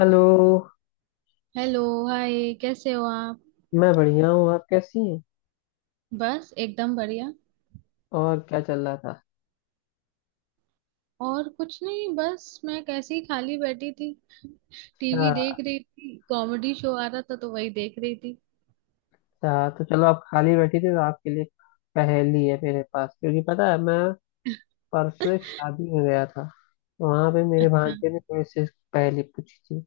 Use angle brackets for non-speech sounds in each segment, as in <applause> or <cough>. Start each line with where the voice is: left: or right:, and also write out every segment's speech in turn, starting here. left: Hello.
right: Hello. Hi, कैसे हो आप?
left: मैं बढ़िया हूँ। आप कैसी हैं?
right: बस एकदम बढ़िया।
left: और क्या चल रहा था?
right: और कुछ नहीं, बस मैं कैसे ही खाली बैठी थी। टीवी
left: अच्छा।
right: देख रही थी, कॉमेडी शो आ रहा था तो वही देख रही थी।
left: अच्छा, तो चलो आप खाली बैठी थी तो आपके लिए पहेली है मेरे पास, क्योंकि पता है मैं परसों
right: <laughs>
left: एक शादी में गया था। वहां पे मेरे
right: अच्छा।
left: भांजे ने थोड़ी सी पहेली पूछी थी,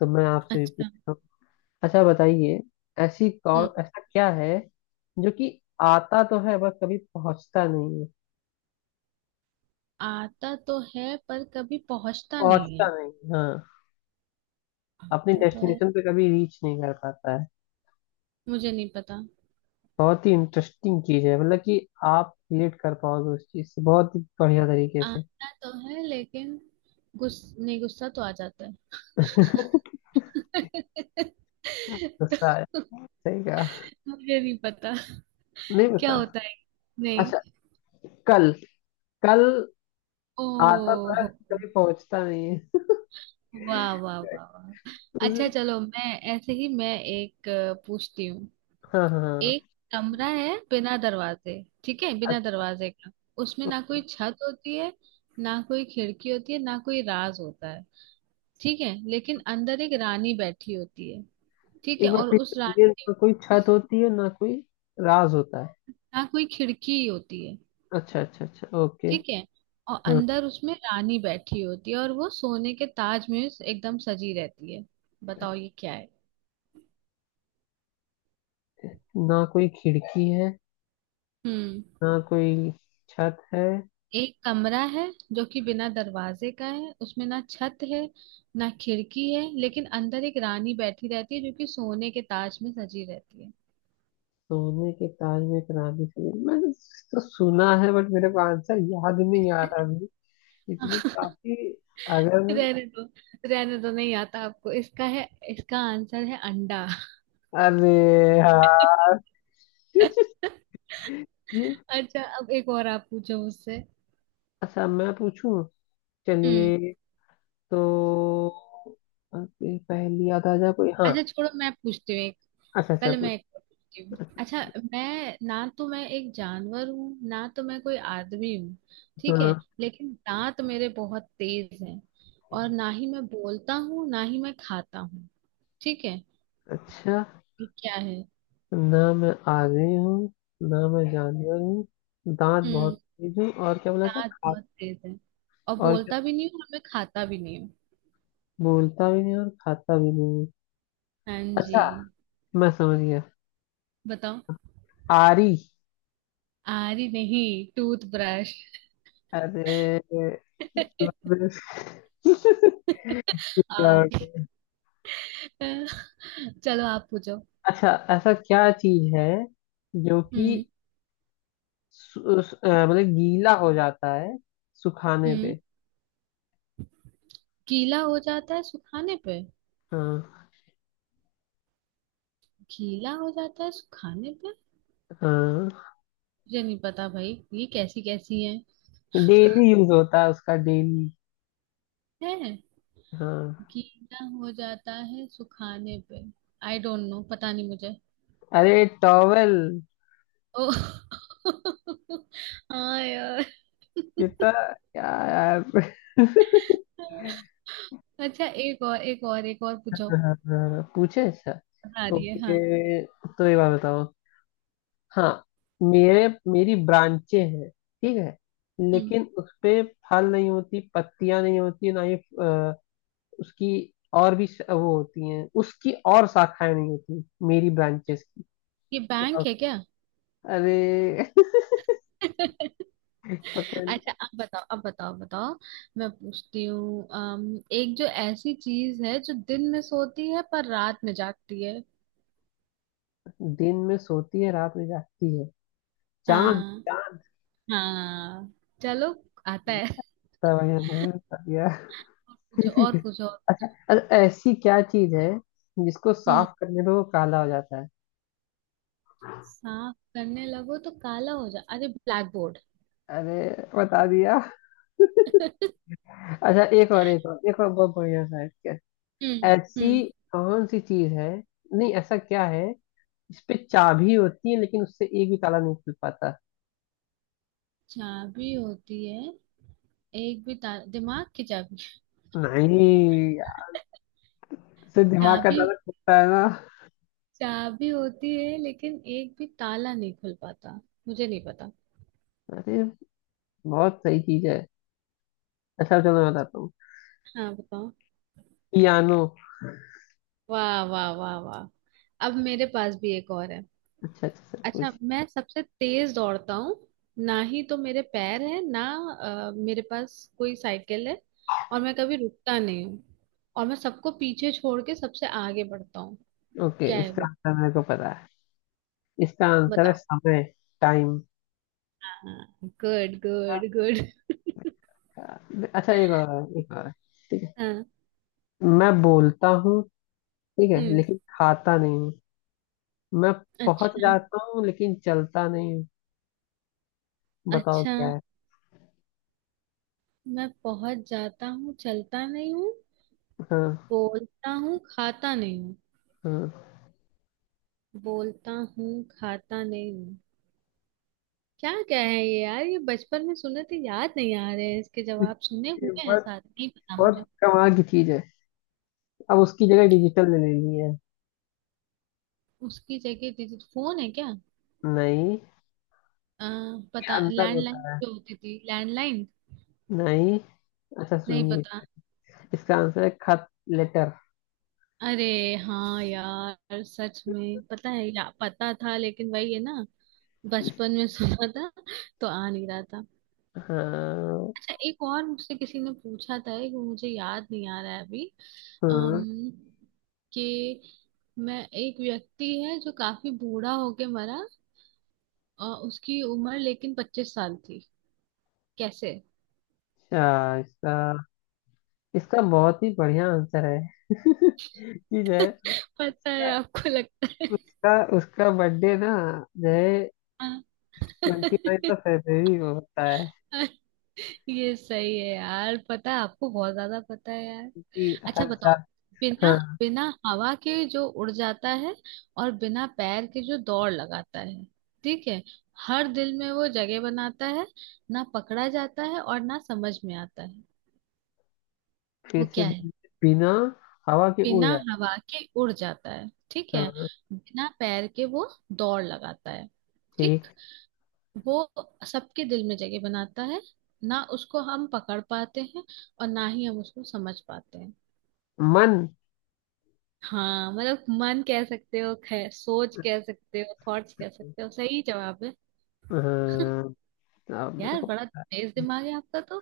left: तो मैं आपसे भी
right: अच्छा।
left: पूछता हूँ। अच्छा बताइए। ऐसी
right: हम्म।
left: कौन ऐसा क्या है जो कि आता तो है बस कभी पहुंचता नहीं है?
right: आता तो है पर कभी पहुंचता नहीं
left: पहुंचता
right: है।
left: नहीं, हाँ। अपनी
right: आता तो है।
left: डेस्टिनेशन पे कभी रीच नहीं कर पाता है।
right: मुझे नहीं पता।
left: बहुत ही इंटरेस्टिंग चीज है, मतलब कि आप रिलेट कर पाओगे उस चीज से बहुत ही बढ़िया तरीके से।
right: आता तो है लेकिन गुस नहीं, गुस्सा तो आ जाता है। <laughs>
left: गुस्सा है।
right: तो?
left: सही कहा।
right: मुझे नहीं पता
left: नहीं
right: क्या
left: पता।
right: होता है। नहीं।
left: अच्छा। कल। कल आता तो है,
right: ओ।
left: कभी पहुंचता नहीं है।
right: वाह वाह वाह वाह, अच्छा चलो मैं ऐसे ही, मैं एक पूछती हूँ।
left: हाँ हाँ
right: एक
left: हाँ।
right: कमरा है बिना दरवाजे। ठीक है, बिना
left: अच्छा,
right: दरवाजे का। उसमें ना
left: ओके।
right: कोई छत होती है, ना कोई खिड़की होती है, ना कोई राज होता है। ठीक है, लेकिन अंदर एक रानी बैठी होती है। ठीक है,
left: एक बार
right: और
left: फिर से
right: उस
left: बोलिए,
right: रानी के
left: ना कोई छत
right: उस,
left: होती है ना कोई राज होता है?
right: ना कोई खिड़की होती है।
left: अच्छा अच्छा अच्छा, ओके।
right: ठीक है, और
left: हाँ।
right: अंदर उसमें रानी बैठी होती है और वो सोने के ताज में एकदम सजी रहती है। बताओ ये क्या है?
left: ना कोई खिड़की है
right: हम्म।
left: ना कोई छत है।
right: एक कमरा है जो कि बिना दरवाजे का है, उसमें ना छत है, ना खिड़की है, लेकिन अंदर एक रानी बैठी रहती है जो कि सोने के ताज में सजी रहती है।
left: सोने के ताज में एक रानी थी, मैंने तो सुना है, बट मेरे को आंसर याद नहीं आ रहा अभी, इसलिए
right: <laughs>
left: काफी। अगर।
right: रहने दो, रहने दो, नहीं आता आपको इसका है। इसका आंसर है अंडा।
left: अरे
right: <laughs>
left: यार। <laughs> ये।
right: अच्छा, अब एक और आप पूछो मुझसे।
left: अच्छा, मैं पूछूं।
right: हम्म।
left: चलिए। तो ओके, पहली याद आ जाए कोई। हाँ।
right: अच्छा, छोड़ो, मैं पूछती हूँ।
left: अच्छा अच्छा,
right: पहले मैं
left: पूछ।
right: एक और पूछती हूँ, अच्छा। मैं ना तो मैं एक जानवर हूँ, ना तो मैं कोई आदमी हूँ। ठीक है,
left: हाँ।
right: लेकिन दांत मेरे बहुत तेज हैं। और ना ही मैं बोलता हूँ, ना ही मैं खाता हूँ। ठीक है।
left: अच्छा।
right: ये क्या है?
left: ना मैं आगे हूँ ना मैं जानवर हूँ, दांत बहुत
right: हम्म।
left: तेज हूँ, और क्या बोला था,
right: दांत
left: खा?
right: बहुत तेज है और
left: और
right: बोलता भी नहीं हूँ और मैं खाता भी नहीं हूँ।
left: बोलता भी नहीं और खाता भी नहीं है।
right: हाँ जी।
left: अच्छा, मैं समझ गया।
right: बताओ।
left: आरी।
right: आरी नहीं, टूथब्रश।
left: अरे,
right: <laughs>
left: मतलब। <laughs> क्या हो
right: आरी।
left: गया?
right: चलो आप पूछो।
left: अच्छा। ऐसा क्या चीज है जो कि
right: हम्म।
left: मतलब गीला हो जाता है सुखाने
right: हम्म।
left: पे?
right: गीला हो जाता है सुखाने पे।
left: हाँ।
right: गीला हो जाता है सुखाने पे।
left: हाँ।
right: मुझे नहीं पता भाई, ये कैसी कैसी है।
left: डेली यूज होता है उसका, डेली।
right: है।
left: हाँ।
right: गीला हो जाता है सुखाने पे। आई डोंट नो, पता नहीं मुझे।
left: अरे टॉवेल।
right: ओ। <laughs> हाँ यार।
left: कितना क्या यार। <laughs>
right: अच्छा, एक और एक और एक और पूछो।
left: हाँ, हाँ, पूछे। अच्छा,
right: आ रही है,
left: ओके,
right: हाँ।
left: तो ये बात बताओ। हाँ। मेरे मेरी ब्रांचें हैं, ठीक है,
right: हम्म।
left: लेकिन उस पे फल नहीं होती, पत्तियां नहीं होती, ना ही उसकी और भी वो होती हैं उसकी, और शाखाएं नहीं होती मेरी ब्रांचेस की।
right: ये बैंक है क्या?
left: अरे।
right: <laughs>
left: <laughs> पकड़।
right: अच्छा, अब बताओ, अब बताओ, बताओ। मैं पूछती हूँ एक जो ऐसी चीज है जो दिन में सोती है पर रात में जागती है।
left: दिन में सोती है रात में जागती है? चांद।
right: हाँ। हाँ। चलो। आता
left: चांद,
right: है, और
left: तब यहाँ तब
right: पूछो और पूछो
left: यहाँ।
right: और पूछो।
left: <laughs> अरे, ऐसी क्या चीज है जिसको
right: हम्म।
left: साफ करने पे वो काला हो जाता है?
right: साफ करने लगो तो काला हो जा, अरे ब्लैक बोर्ड।
left: अरे बता दिया।
right: <laughs>
left: अच्छा, एक और एक और एक और, बहुत बढ़िया सा है।
right: हम्म।
left: ऐसी
right: हम्म।
left: कौन सी चीज है, नहीं, ऐसा क्या है, इस पे चाबी होती है लेकिन उससे एक भी ताला नहीं खुल पाता?
right: चाबी होती है, एक भी ताला, दिमाग की चाबी।
left: नहीं, इससे दिमाग का
right: चाबी।
left: ताला खुलता है ना।
right: चाबी होती है लेकिन एक भी ताला नहीं खुल पाता। मुझे नहीं पता।
left: अरे, बहुत सही चीज है। अच्छा चलो, मैं बताता हूँ।
right: हाँ, बताओ।
left: पियानो।
right: वाह वाह वाह वाह। अब मेरे पास भी एक और है।
left: अच्छा अच्छा, सब
right: अच्छा,
left: कुछ।
right: मैं सबसे तेज दौड़ता हूँ। ना ही तो मेरे पैर है, ना मेरे पास कोई साइकिल है। और मैं कभी रुकता नहीं हूँ। और मैं सबको पीछे छोड़ के सबसे आगे बढ़ता हूँ।
left: ओके,
right: क्या है
left: इसका
right: वो?
left: आंसर मेरे को पता है। इसका आंसर है
right: बताओ।
left: समय। टाइम।
right: Good good good.
left: अच्छा, एक और एक और। ठीक है।
right: <laughs> हाँ।
left: मैं बोलता हूँ ठीक है,
right: हम्म।
left: लेकिन खाता नहीं हूँ, मैं पहुंच
right: अच्छा।
left: जाता हूँ लेकिन चलता नहीं हूँ। बताओ
right: अच्छा।
left: क्या है।
right: मैं पहुंच जाता हूँ, चलता नहीं हूँ।
left: हाँ।
right: बोलता हूँ, खाता नहीं हूँ।
left: हाँ।
right: बोलता हूँ, खाता नहीं हूँ। क्या क्या है ये यार, ये बचपन में सुने थे, याद नहीं आ रहे हैं, इसके जवाब सुने
left: ये
right: हुए हैं
left: बहुत
right: सारे, नहीं पता
left: बहुत
right: मुझे।
left: कमाल की चीज है। अब उसकी जगह डिजिटल ले ली है।
right: उसकी जगह डिजिट, फोन है क्या?
left: नहीं,
right: आ,
left: ये
right: पता,
left: अंतर
right: लैंडलाइन
left: होता है।
right: जो होती थी, लैंडलाइन।
left: नहीं। अच्छा
right: नहीं
left: सुनिए,
right: पता।
left: इसका आंसर है खत। लेटर।
right: अरे हाँ यार, सच में पता है या पता था, लेकिन वही है ना, बचपन में सुना था तो आ नहीं रहा था।
left: हाँ।
right: अच्छा, एक और मुझसे किसी ने पूछा था, एक वो मुझे याद नहीं आ रहा है अभी।
left: हाँ।
right: अम्म कि मैं एक व्यक्ति है जो काफी बूढ़ा होके मरा, उसकी उम्र लेकिन 25 साल थी। कैसे?
left: अच्छा, इसका इसका बहुत ही बढ़िया आंसर है कि जो है
right: पता है
left: उसका
right: आपको, लगता है?
left: उसका उसका बर्थडे ना, जो है
right: हाँ।
left: 29th ऑफ
right: <laughs>
left: फेब्रवरी को होता है,
right: ये सही है यार, पता है आपको, बहुत ज्यादा पता है यार।
left: कि
right: अच्छा,
left: हर
right: बताओ।
left: साल।
right: बिना
left: हाँ।
right: बिना हवा के जो उड़ जाता है, और बिना पैर के जो दौड़ लगाता है। ठीक है। हर दिल में वो जगह बनाता है, ना पकड़ा जाता है और ना समझ में आता है।
left: फिर
right: वो
left: से।
right: क्या है?
left: बिना हवा के उड़
right: बिना
left: जाता
right: हवा के उड़ जाता है, ठीक
left: है।
right: है।
left: हाँ।
right: बिना पैर के वो दौड़ लगाता है।
left: ठीक।
right: ठीक। वो सबके दिल में जगह बनाता है, ना उसको हम पकड़ पाते हैं और ना ही हम उसको समझ पाते हैं।
left: मन।
right: हाँ, मतलब मन कह सकते हो, सोच कह सकते हो, थॉट्स कह सकते हो, सही जवाब है।
left: हाँ, अब मेरे
right: यार
left: को।
right: बड़ा तेज दिमाग है आपका तो।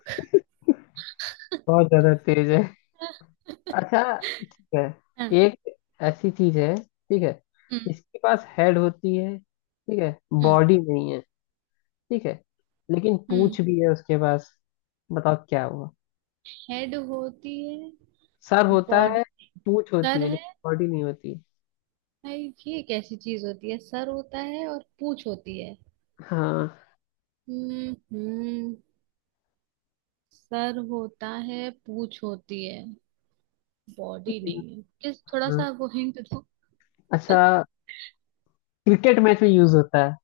left: बहुत ज्यादा तेज है।
right: <laughs>
left: अच्छा, ठीक है।
right: हाँ।
left: एक ऐसी चीज है, ठीक है,
right: हम्म।
left: इसके पास हेड होती है, ठीक है,
right: हम्म।
left: बॉडी नहीं है, ठीक है, लेकिन
right: हम्म।
left: पूंछ भी है उसके पास। बताओ क्या हुआ।
right: हेड होती है,
left: सर होता
right: बॉडी,
left: है, पूंछ होती
right: सर
left: है,
right: है
left: लेकिन बॉडी नहीं होती।
right: भाई, ये कैसी चीज होती है, सर होता है और पूंछ होती है।
left: हाँ।
right: हम्म। हम्म। सर होता है, पूंछ होती है, बॉडी नहीं है, प्लीज थोड़ा
left: हाँ।
right: सा वो हिंट दो।
left: अच्छा, क्रिकेट मैच में यूज होता है।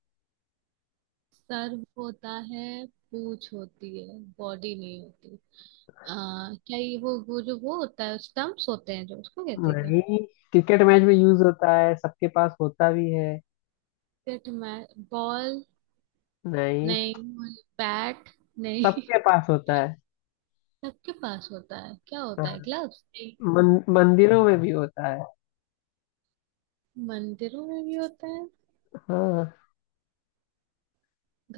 right: सर होता है, पूछ होती है, बॉडी नहीं होती। आ, क्या ये वो जो वो होता है, स्टम्प्स होते हैं जो उसको कहते हैं क्या?
left: नहीं, क्रिकेट मैच में यूज होता है, सबके पास होता भी है।
right: पिट में बॉल?
left: नहीं,
right: नहीं। बैट? नहीं।
left: सबके पास होता है।
right: <laughs> सबके पास होता है, क्या
left: हाँ।
right: होता है, ग्लव्स? नहीं।
left: मन, मंदिरों में भी होता है।
right: मंदिरों में भी होता है?
left: हाँ।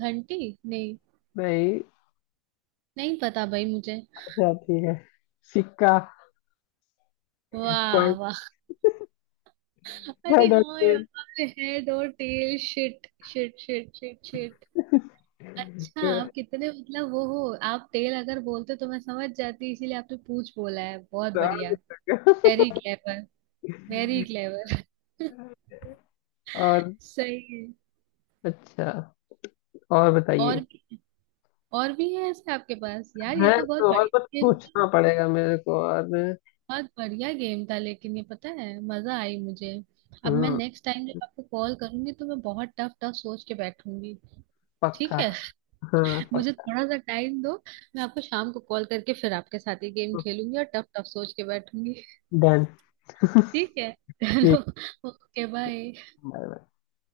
right: घंटी? नहीं।
left: नहीं।
right: नहीं पता भाई मुझे।
left: अच्छा ठीक है, सिक्का।
right: वाह
left: कॉइन।
right: वाह। अरे
left: हेड और
right: हाँ
left: टेल।
right: यार, हेड और tail, shit shit shit shit shit. अच्छा
left: तो,
right: आप कितने, मतलब वो हो। आप तेल अगर बोलते तो मैं समझ जाती, इसीलिए आपने पूछ बोला है, बहुत
left: और
right: बढ़िया।
left: भी
right: वेरी क्लेवर। Very clever.
left: और।
right: <laughs> सही है।
left: अच्छा, और
right: और
left: बताइए।
right: भी। और भी है ऐसे आपके पास यार, ये
left: है
right: तो बहुत
left: तो और, बस
right: बढ़िया गेम था।
left: सोचना पड़ेगा मेरे को, और।
right: बहुत बढ़िया गेम था, लेकिन ये पता है, मजा आई मुझे। अब मैं
left: हम्म।
right: नेक्स्ट टाइम जब आपको कॉल करूंगी, तो मैं बहुत टफ टफ सोच के बैठूंगी।
left: पक्का।
right: ठीक है। <laughs>
left: हाँ।
right: मुझे थोड़ा सा टाइम दो, मैं आपको शाम को कॉल करके फिर आपके साथ ये गेम खेलूंगी और टफ टफ सोच के बैठूंगी।
left: डन। <laughs>
right: ठीक है। <laughs> चलो।
left: ठीक।
right: Okay bye.